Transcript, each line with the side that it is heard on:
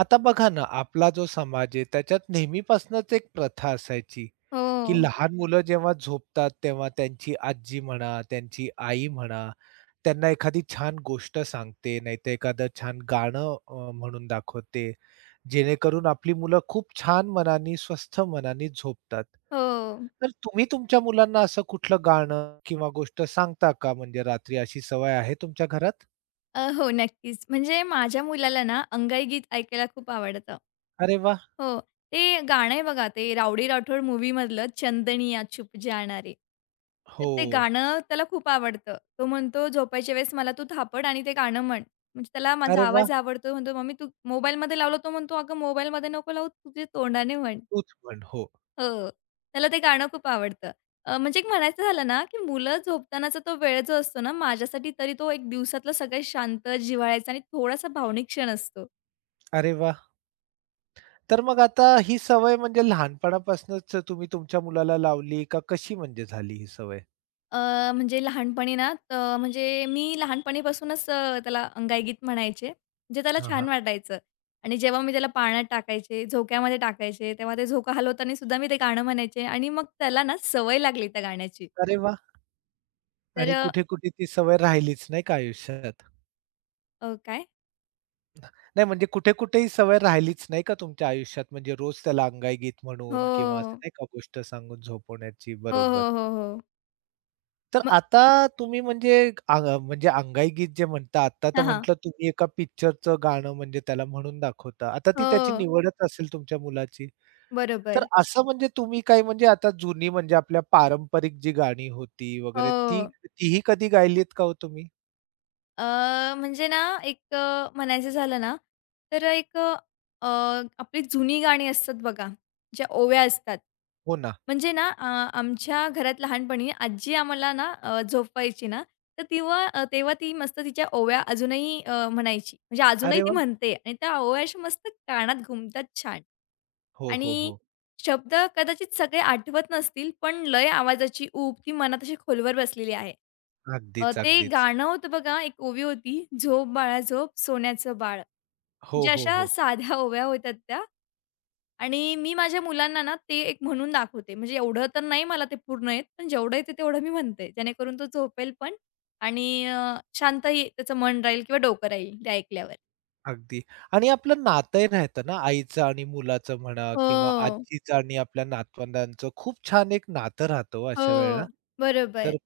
right: आता बघा ना, आपला जो समाज आहे त्याच्यात नेहमीपासूनच एक प्रथा असायची, की
left: हो,
right: लहान मुलं जेव्हा झोपतात तेव्हा त्यांची आजी म्हणा, त्यांची आई म्हणा, त्यांना एखादी छान गोष्ट सांगते, नाहीतर एखादं छान गाणं म्हणून दाखवते, जेणेकरून आपली मुलं खूप छान मनाने, स्वस्थ मनाने झोपतात.
left: हो.
right: तर तुम्ही तुमच्या मुलांना असं कुठलं गाणं किंवा गोष्ट सांगता का? म्हणजे रात्री अशी सवय आहे तुमच्या घरात?
left: हो, नक्कीच. म्हणजे माझ्या मुलाला ना अंगाई गीत ऐकायला खूप आवडतं.
right: अरे वाह!
left: हो, ते गाणं आहे बघा ते रावडी राठोड मूव्हीमधलं चंदनिया चुप जाना रे. तर
right: हो.
left: ते गाणं त्याला खूप आवडतं. तो म्हणतो झोपायच्या वेळेस मला तू थापड आणि ते गाणं म्हण. म्हणजे त्याला माझा
right: अरे वाह!
left: आवाज आवडतो. म्हणतो, "मम्मी तू मोबाईलमध्ये लावला." तो म्हणतो, "अगं मोबाईलमध्ये नको लावू, तुझ्या तोंडाने म्हण."
right: तूच म्हण. हो.
left: हो. त्याला ते गाणं खूप आवडतं. म्हणजे एक म्हणायचं झालं ना, की मुलं झोपतानाचा तो वेळ जो असतो ना, माझ्यासाठी तरी तो एक दिवसातला सगळ्यात शांत, जिव्हाळ्याचा आणि थोडासा भावनिक क्षण असतो.
right: अरे वाह! तर मग आता ही सवय म्हणजे लहानपणापासूनच तुम्ही तुमच्या मुलाला लावली का कशी म्हणजे झाली ही सवय?
left: अ, म्हणजे लहानपणी ना तर म्हणजे मी लहानपणीपासूनच त्याला अंगाईगीत म्हणायचे. जे त्याला
right: हां,
left: छान
right: हां.
left: वाटायचं आणि जेव्हा मी त्याला पाण्यात टाकायचे, झोक्यामध्ये टाकायचे, तेव्हा ते झोका हलवताना सुद्धा मी ते गाणं म्हणायचे आणि मग त्याला ना सवय लागली त्या गाण्याची.
right: अरे वाह!
left: तर
right: आणि कुठे-कुठे ती सवय राहिलीच नाही का आयुष्यात?
left: काय?
right: नाही म्हणजे कुठे-कुठे ही सवय राहिलीच नाही का तुमच्या आयुष्यात? म्हणजे रोज त्याला अंगाई गीत म्हणून किंवा असं
left: हो.
right: नाही का गोष्ट सांगून झोपवण्याची.
left: हो,
right: बरोबर.
left: हो, हो, हो.
right: तर
left: मग
right: आता तुम्ही म्हणजे म्हणजे अंगाई गीत जे म्हणता आता तर
left: हां, हां.
right: म्हटलं तुम्ही एका पिक्चरचं गाणं म्हणजे त्याला म्हणून दाखवता. आता ती त्याची
left: हो.
right: निवडच असेल तुमच्या मुलाची? तर
left: बरोबर.
right: असं म्हणजे तुम्ही काही म्हणजे आता जुनी म्हणजे आपल्या पारंपरिक जी गाणी होती वगैरे ती
left: हो.
right: तीही कधी गायलीत का हो तुम्ही?
left: अ, म्हणजे ना एक म्हणायचं झालं ना, तर एक अ, आपली जुनी गाणी असतात बघा, ज्या ओव्या असतात.
right: हो ना.
left: म्हणजे ना आमच्या घरात लहानपणी आजी आम्हाला ना झोपवायची ना, तर तेव्हा ती मस्त तिच्या ओव्या अजूनही म्हणायची. म्हणजे अजूनही
right: अरे
left: ती
right: वाह!
left: म्हणते आणि त्या ओव्या अशा मस्त कानात घुमतात छान.
right: हो, हो,
left: आणि
right: हो.
left: शब्द कदाचित सगळे आठवत नसतील, पण लय आवाजाची ऊब ती मनात अशी खोलवर बसलेली आहे.
right: अगदीच,
left: ते
right: अगदीच.
left: गाणं होतं बघा, एक ओवी होती, "झोप बाळा झोप सोन्याचं बाळ."
right: हो,
left: म्हणजे
right: हो,
left: अशा
right: हो.
left: साध्या ओव्या होत्या त्या आणि मी माझ्या मुलांना ना, ते एक म्हणून दाखवते. म्हणजे एवढं तर नाही मला ते पूर्ण येत, पण जेवढं येतं तेवढं मी म्हणते. जेणेकरून तो झोपेल पण आणि शांतही त्याचं मन राहील किंवा डोकं राहील ते ऐकल्यावर.
right: अगदी. आणि आपलं नातंही राहतं ना, आईचं आणि मुलाचं म्हणा किंवा
left: हो,
right: आजीचं आणि आपल्या नातवंडांचं खूप छान एक नातं राहतं हो अशा वेळेला.
left: हो. बरोबर.
right: तर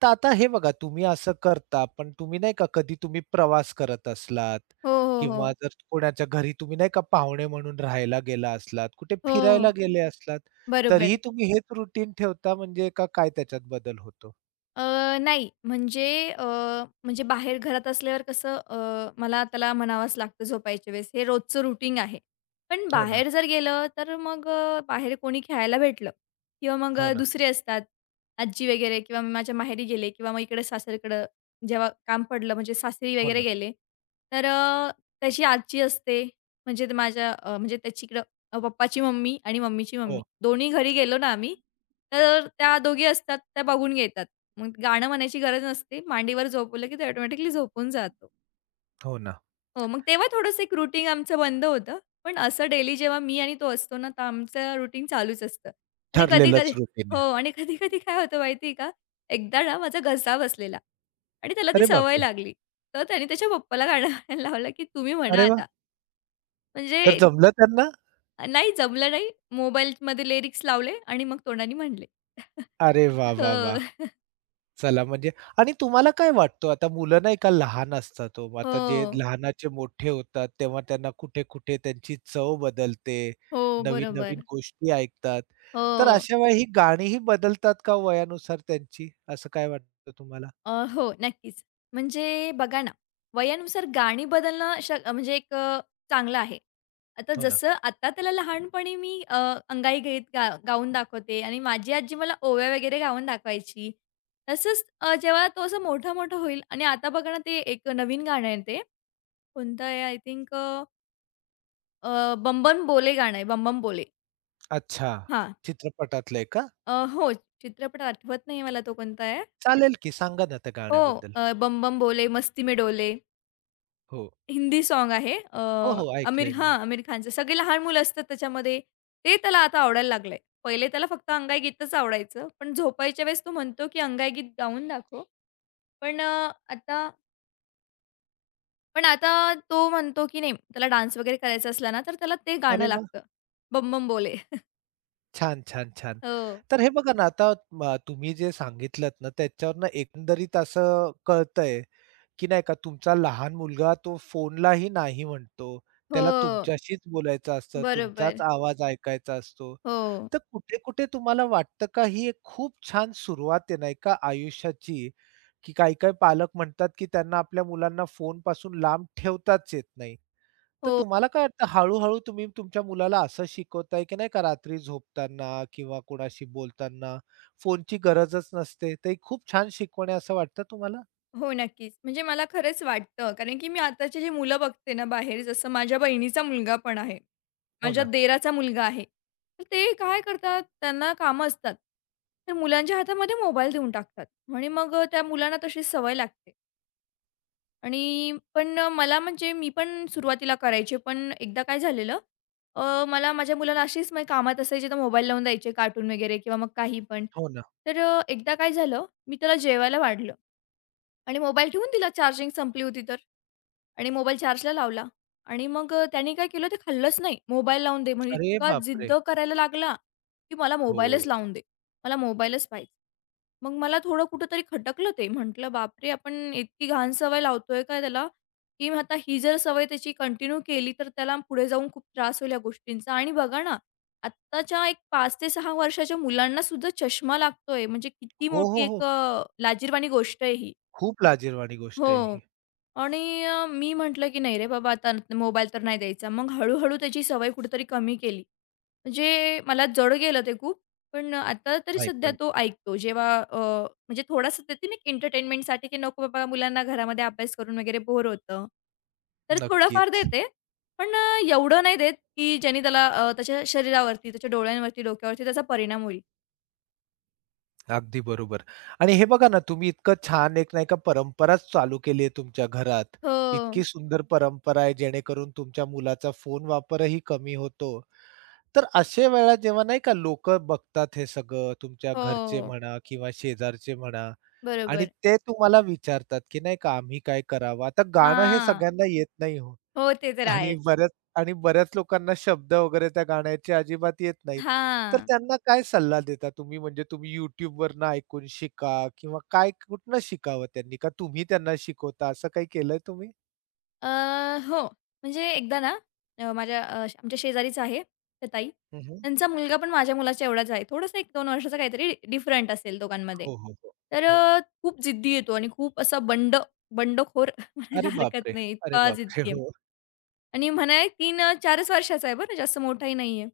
right: तर आता हे बघा तुम्ही असं करता, पण तुम्ही नाही का कधी तुम्ही प्रवास करत असलात
left: हो, हो, हो.
right: किंवा जर कोणाच्या घरी तुम्ही नाही का पाहुणे म्हणून राहायला गेला असलात, कुठे
left: हो,
right: फिरायला गेले असलात, तरीही
left: बरोबर.
right: तुम्ही हेच रुटीन ठेवता म्हणजे का काय त्याच्यात बदल होतो?
left: नाही. म्हणजे अ, म्हणजे बाहेर घरात असल्यावर कसं मला त्याला म्हणावंच लागतं झोपायच्या वेळेस. हे रोजचं रुटीन आहे. पण
right: हो ना,
left: बाहेर जर गेलं तर मग बाहेर कोणी खेळायला भेटलं किंवा मग
right: हो ना,
left: दुसरे असतात आजी वगैरे किंवा मी माझ्या माहेरी गेले किंवा मग इकडे सासरकडं जेव्हा काम पडलं म्हणजे सासरी
right: हो
left: वगैरे
right: ना.
left: गेले, तर त्याची आजी असते. म्हणजे ते माझ्या म्हणजे त्याची इकडं पप्पाची मम्मी आणि मम्मीची
right: हो,
left: मम्मी. दोन्ही घरी
right: हो,
left: गेलो ना आम्ही, तर त्या दोघी असतात त्या बघून घेतात. मग गाणं म्हणायची गरज नसते. मांडीवर झोपवलं की ते ऑटोमॅटिकली झोपून जातो.
right: हो ना.
left: हो, मग तेव्हा थोडंसं एक रूटीन आमचं बंद होतं. पण असं डेली जेव्हा मी आणि तो असतो ना, तर आमचं रूटीन चालूच असतं. आणि कधी-कधी
right: ठरलेलंच
left: हो
right: रुटीन.
left: आणि कधी-कधी काय होतं माहिती का? एकदा ना माझा घसा बसलेला आणि त्याला ती
right: अरे
left: सवय
right: बापरे!
left: लागली. तर त्याने त्याच्या पप्पाला गाणं म्हणायला लावलं की तुम्ही म्हणा
right: अरे वाह!
left: आता. म्हणजे
right: तर जमलं त्यांना?
left: नाही जमलं नाही. मोबाईलमध्ये लिरिक्स लावले आणि मग तोंडाने म्हणले.
right: अरे वाह, वाह,
left: हो.
right: वाह! चला म्हणजे आणि तुम्हाला काय वाटतं आता मुलं नाही का लहान असतात हो, आता जे
left: हो.
right: लहानाचे मोठे होतात तेव्हा त्यांना कुठे-कुठे त्यांची चव बदलते,
left: हो,
right: नवीन-नवीन
left: बरोबर.
right: गोष्टी ऐकतात. तर
left: हो.
right: अशा वेळी ही गाणीही बदलतात का हो वयानुसार त्यांची? असं काय वाटतं तुम्हाला?
left: हो, नक्कीच. म्हणजे बघा ना, वयानुसार गाणी बदलणं म्हणजे एक चांगलं आहे. आता
right: हो ना.
left: जसं आता त्याला लहानपणी मी अंगाई गीत गाऊन दाखवते आणि माझी आजी मला ओव्या वगैरे गाऊन दाखवायची. तसंच जेव्हा तो असं मोठा-मोठा होईल आणि आता बघा ना, ते एक नवीन गाणं आहे ते. कोणतं आहे आय थिंक बोले गाणं आहे. बम बोले.
right: अच्छा.
left: हां.
right: चित्रपटातलंय का?
left: हो, चित्रपट आठवत नाही मला तो कोणता आहे.
right: चालेल की सांगा ना त्या
left: हो,
right: गाण्याबद्दल.
left: बम बम बोले मस्ती में डोले.
right: हो.
left: हिंदी साँग आहे.
right: हो, हो
left: आमिर
right: ऐकलंय
left: हां,
right: मी.
left: आमिर खानचं. सगळे लहान मुलं असतात त्याच्यामध्ये. ते त्याला आता आवडायला लागलंय. पहिले त्याला फक्त अंगाई गीतच आवडायचं. पण झोपायच्या वेळेस तो म्हणतो, की अंगाई गीत गाऊन दाखव. पण अ, आता पण आता तो म्हणतो, की नाही त्याला डान्स वगैरे करायचा असला ना, तर त्याला ते गाणं
right: अरे वाह!
left: लागतं. बम बम बोले.
right: छान, छान, छान.
left: हो.
right: तर हे बघा ना, आता तुम्ही जे सांगितलंत ना, त्याच्यावरनं एकंदरीत असं कळतंय, की नाही का तुमचा लहान मुलगा तो फोनलाही नाही म्हणतो. त्याला
left: हो.
right: तुमच्याशीच बोलायचं असतं, तुमचाच
left: बरोबर.
right: आवाज ऐकायचा असतो.
left: हो.
right: तर कुठे-कुठे तुम्हाला वाटतं का ही एक खूप छान सुरुवात आहे नाही का आयुष्याची, की काही-काही पालक म्हणतात, की त्यांना आपल्या मुलांना फोनपासून लांब ठेवताच येत नाही. तर
left: हो.
right: तुम्हाला काय वाटतं हळू-हळू तुम्ही तुमच्या मुलाला असं शिकवताय, की नाही का रात्री झोपताना किंवा कोणाशी बोलताना फोनची गरजच नसते. ते खूप छान शिकवण आहे असं वाटतं तुम्हाला?
left: हो, नक्कीच. म्हणजे मला खरंच वाटतं, कारण की मी आताची जी मुलं बघते ना बाहेर, जसं माझ्या बहिणीचा मुलगा पण आहे.
right: हो
left: माझ्या
right: ना,
left: दिराचा मुलगा आहे. तर ते काय करतात, त्यांना कामं असतात. तर मुलांच्या हातामध्ये मोबाईल देऊन टाकतात आणि मग त्या मुलांना तशी सवय लागते आणि पण मला म्हणजे मी पण सुरुवातीला करायचे, पण एकदा काय झालेलं, मला माझ्या मुलाला अशीच मी कामात असायचे तर मोबाईल लावून द्यायचे कार्टून वगैरे किंवा मग काही पण.
right: हो ना.
left: तर एकदा काय झालं, मी त्याला जेवायला वाढलं. आणि मोबाईल ठेवून दिला चार्जिंग संपली होती तर आणि मोबाईल चार्जला लावला आणि मग त्याने काय केलं ते खाल्लंच नाही. मोबाईल लावून दे म्हणजे
right: अरे
left: इतका
right: बापरे!
left: जिद्द करायला लागला, की मला
right: हो.
left: मोबाईलच लावून दे. मला मोबाईलच पाहिजे. मग मला थोडं कुठेतरी खटकलं ते. म्हटलं बापरे! आपण इतकी घाण सवय लावतोय का त्याला? की मग आता ही जर सवय त्याची कंटिन्यू केली तर त्याला पुढे जाऊन खूप त्रास होईल या गोष्टींचा. आणि बघा ना, आत्ताच्या एक 5 ते 6 वर्षाच्या मुलांना सुद्धा चष्मा लागतोय. म्हणजे किती
right: हो,
left: मोठी
right: हो,
left: एक
right: हो.
left: लाजिरवाणी गोष्ट आहे ही.
right: खूप लाजिरवाणी गोष्ट आहे
left: हो.
right: ही.
left: आणि मी म्हटलं, की "नाही रे बाबा, आता मोबाईल तर नाही द्यायचा." मग हळू-हळू त्याची सवय कुठेतरी कमी केली. म्हणजे मला जड गेलं ते खूप. पण आता तरी
right: नाही
left: सध्या
right: पण
left: तो ऐकतो. जेव्हा म्हणजे थोडासा देते ना, की एंटरटेनमेंटसाठी, की नको बाबा मुलांना घरामध्ये अभ्यास करून वगैरे बोर होतं. तर थोडंफार
right: नक्कीच.
left: देते. पण एवढं नाही देत, की ज्याने त्याला त्याच्या शरीरावरती, त्याच्या डोळ्यांवरती, डोक्यावरती त्याचा परिणाम होईल.
right: अगदी बरोबर. आणि हे बघा ना तुम्ही इतकं छान एक नाही का परंपराच चालू केली आहे तुमच्या घरात.
left: हो,
right: इतकी सुंदर परंपरा आहे जेणेकरून तुमच्या मुलाचा फोन वापरही कमी होतो. तर अशा वेळा जेव्हा नाही का लोकं बघतात हे सगळं, तुमच्या घरचे
left: हो.
right: म्हणा किंवा शेजारचे म्हणा आणि
left: बरोबर.
right: ते तुम्हाला विचारतात, की नाही का आम्ही काय करावं? आता गाणं हे
left: हां.
right: सगळ्यांना येत नाही हो
left: हो, ते तर
right: आणि
left: आहेच.
right: बऱ्याच आणि बऱ्याच लोकांना शब्द वगैरे त्या गाण्याचे अजिबात येत नाहीत. तर
left: हां.
right: त्यांना काय सल्ला देता तुम्ही? म्हणजे तुम्ही YouTubeवरनं ऐकून शिका किंवा काय कुठनं शिकावं त्यांनी? का तुम्ही त्यांना शिकवता? असं काही केलंय तुम्ही?
left: अ, हो. म्हणजे एकदा ना आमच्या शेजारीच आहे त्या ताई.
right: हं,
left: त्यांचा मुलगा पण माझ्या मुलाच्या एवढाच आहे. थोडंसं 1 ते 2 वर्षाचा काहीतरी डिफरंट असेल दोघांमध्ये.
right: हो, हो, हो.
left: तर
right: हो.
left: खूप जिद्दी येतो आणि खूप असा बंडखोर म्हणायला
right: अरे
left: हरकत
right: बापरे!
left: नाही.
right: अरे
left: इतका
right: बापरे!
left: जिद्दी आहे.
right: हो.
left: आणि म्हणाय 3-4च वर्षाचा आहे बरं, जास्त मोठाही नाहीये.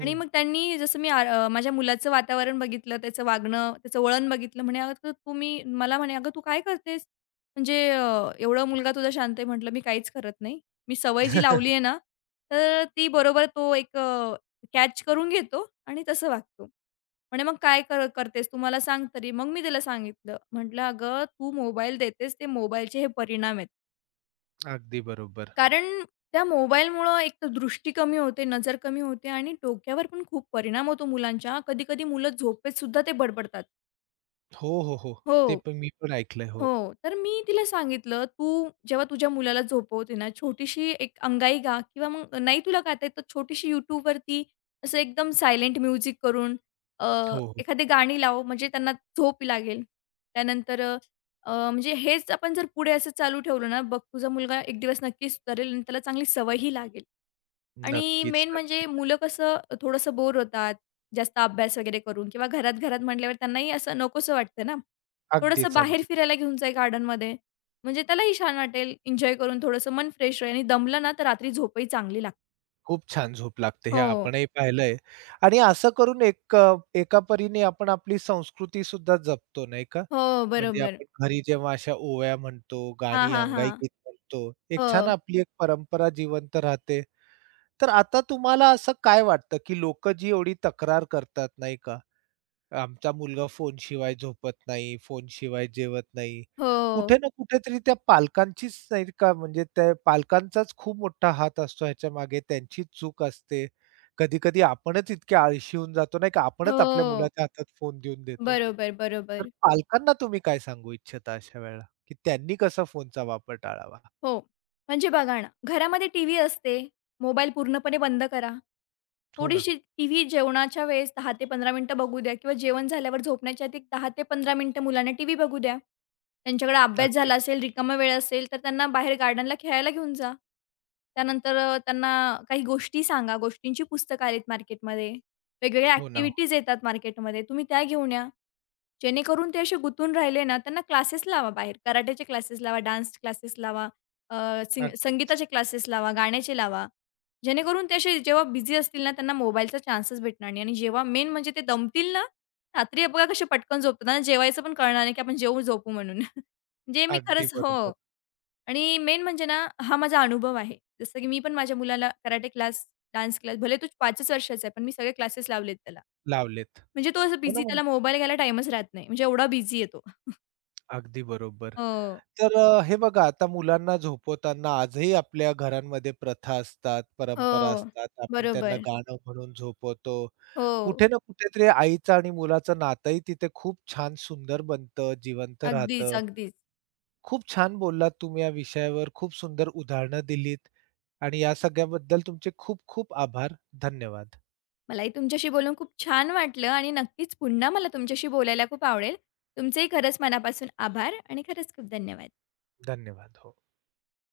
left: आणि मग त्यांनी जसं माझ्या मुलाचं वातावरण बघितलं, त्याचं वागणं, त्याचं वळण बघितलं. म्हणे, "अगं तू तू मी" मला म्हणे, "अगं तू काय करतेस? म्हणजे एवढा मुलगा तुझा शांत आहे." म्हटलं, "मी काहीच करत नाही. मी सवय जी लावली आहे ना, तर ती बरोबर तो एक कॅच करून घेतो आणि तसं वागतो." म्हणे, "मग काय करतेस? तू मला सांग तरी." मग मी त्याला सांगितलं. म्हटलं, "अगं तू मोबाईल देतेस, ते मोबाईलचे हे परिणाम आहेत.
right: अगदी बरोबर.
left: कारण त्या मोबाईलमुळं एक तर दृष्टी कमी होते, नजर कमी होते आणि डोक्यावर पण खूप परिणाम होतो मुलांच्या. कधी-कधी मुलं झोपेत सुद्धा ते बडबडतात.
right: हो, हो, हो.
left: हो.
right: ते पण मी पण ऐकलंय. हो.
left: हो, तर मी तिला सांगितलं, "तू जेव्हा तुझ्या मुलाला झोपवते ना, छोटीशी एक अंगाई गा किंवा मग नाही तुला गाता तर छोटीशी YouTubeवरती असं एकदम सायलेंट म्युझिक करून अ,
right: हो, हो.
left: एखादी गाणी लाव, म्हणजे त्यांना झोप लागेल." त्यानंतर म्हणजे हेच आपण जर पुढे असं चालू ठेवलं ना, बघ तुझा मुलगा एक दिवस नक्कीच सुधारेल आणि त्याला चांगली सवयही लागेल. आणि
right: नक्कीच,
left: मेन म्हणजे
right: नक्कीच.
left: मुलं कसं थोडंसं बोर होतात, जास्त अभ्यास वगैरे करून किंवा घरात-घरात म्हटल्यावर त्यांनाही असं नकोसं वाटतं ना. थोडंसं
right: अगदीच,
left: बाहेर
right: अगदीच.
left: फिरायला घेऊन जाई गार्डनमध्ये. म्हणजे त्यालाही छान वाटेल, एन्जॉय करून थोडंसं मन फ्रेश होईल आणि दमलं ना, तर रात्री झोपही चांगली लागते.
right: खूप छान झोप लागते हे
left: हो,
right: आपणही पाहिलंय आणि असं करून एका परीने आपण आपली संस्कृती सुद्धा जपतो नाही का?
left: हो,
right: म्हणजे
left: बरोबर.
right: आपण घरी जेव्हा अशा ओव्या म्हणतो,
left: हां,
right: गाणी,
left: हां,
right: अंगाई
left: हां.
right: गीत म्हणतो, एक छान
left: हो,
right: आपली एक परंपरा जिवंत राहते. तर आता तुम्हाला असं काय वाटतं, की लोकं जी एवढी तक्रार करतात नाही का? आमचा मुलगा फोनशिवाय झोपत नाही, फोनशिवाय जेवत नाही.
left: हो,
right: कुठे ना कुठेतरी त्या पालकांचीच नाही का म्हणजे त्या पालकांचाच खूप मोठा हात असतो ह्याच्या मागे त्यांचीच चूक असते. कधी-कधी आपणच इतके आळशी होऊन जातो नाही का, आपणच आपल्या
left: हो.
right: मुलाच्या हातात फोन देऊन देतो.
left: बरोबर,
right: तर
left: बरोबर.
right: पालकांना तुम्ही काय सांगू इच्छिता अशा वेळेला, की त्यांनी कसा फोनचा वापर टाळावा?
left: हो. म्हणजे बघा ना, घरामध्ये टीव्ही असते, मोबाईल पूर्णपणे बंद करा.
right: हो ना.
left: थोडीशी टीव्ही जेवणाच्या वेळेस 10 ते 15 मिनिटं बघू द्या किंवा जेवण झाल्यावर झोपण्याच्या आधी 10 ते 15 मिनिटं मुलांना टीव्ही बघू द्या. त्यांच्याकडे अभ्यास
right: अगदी.
left: झाला असेल, रिकामा वेळ असेल, तर त्यांना बाहेर गार्डनला खेळायला घेऊन जा. त्यानंतर त्यांना काही गोष्टी सांगा. गोष्टींची पुस्तकं आलीत मार्केटमध्ये. वेगवेगळ्या
right: हो ना. हो.
left: ॲक्टिव्हिटीज येतात मार्केटमध्ये. तुम्ही त्या घेऊन या. जेणेकरून ते असे गुंतून राहिले ना, त्यांना क्लासेस लावा बाहेर. कराटेचे क्लासेस लावा, डान्स क्लासेस लावा, अ,
right: अगदी.
left: संगीताचे क्लासेस लावा, गाण्याचे लावा. जेणेकरून ते असे जेव्हा बिझी असतील ना, त्यांना मोबाईलचा चान्सच भेटणार नाही आणि जेव्हा मेन म्हणजे ते दमतील ना रात्री बघा कसे पटकन झोपतात आणि जेवायचं पण कळणार नाही, की आपण जेवू झोपू म्हणून. म्हणजे मी
right: अगदी
left: खरंच हो.
right: बरोबर.
left: आणि मेन म्हणजे ना, हा माझा अनुभव आहे. जसं की मी पण माझ्या मुलाला कराटे क्लास, डान्स क्लास भले तो 5च वर्षाचा आहे, पण मी सगळे क्लासेस लावलेत त्याला.
right: लावलेत.
left: म्हणजे तो असं
right: हो ना,
left: बिझी
right: मग
left: त्याला मोबाईल घ्यायला टाईमच राहत नाही. म्हणजे एवढा बिझी आहे
right: अगदी बरोबर.
left: हो.
right: तर हे बघा आता मुलांना झोपवताना आजही आपल्या घरांमध्ये प्रथा असतात, परंपरा
left: हो.
right: असतात. आपण त्यांना
left: बरोबर.
right: गाणं म्हणून झोपवतो.
left: हो.
right: कुठे ना कुठेतरी आईचं आणि मुलाचं नातंही तिथे खूप छान सुंदर बनतं, जिवंत
left: अगदीच,
right: राहतं.
left: अगदीच.
right: खूप छान बोललात तुम्ही या विषयावर. खूप सुंदर उदाहरणं दिलीत आणि या सगळ्याबद्दल तुमचे खूप खूप आभार. धन्यवाद.
left: मलाही तुमच्याशी बोलून खूप छान वाटलं आणि नक्कीच पुन्हा मला तुमच्याशी बोलायला खूप आवडेल. तुमचेही खरंच मनापासून आभार आणि खरंच खूप धन्यवाद.
right: धन्यवाद. हो.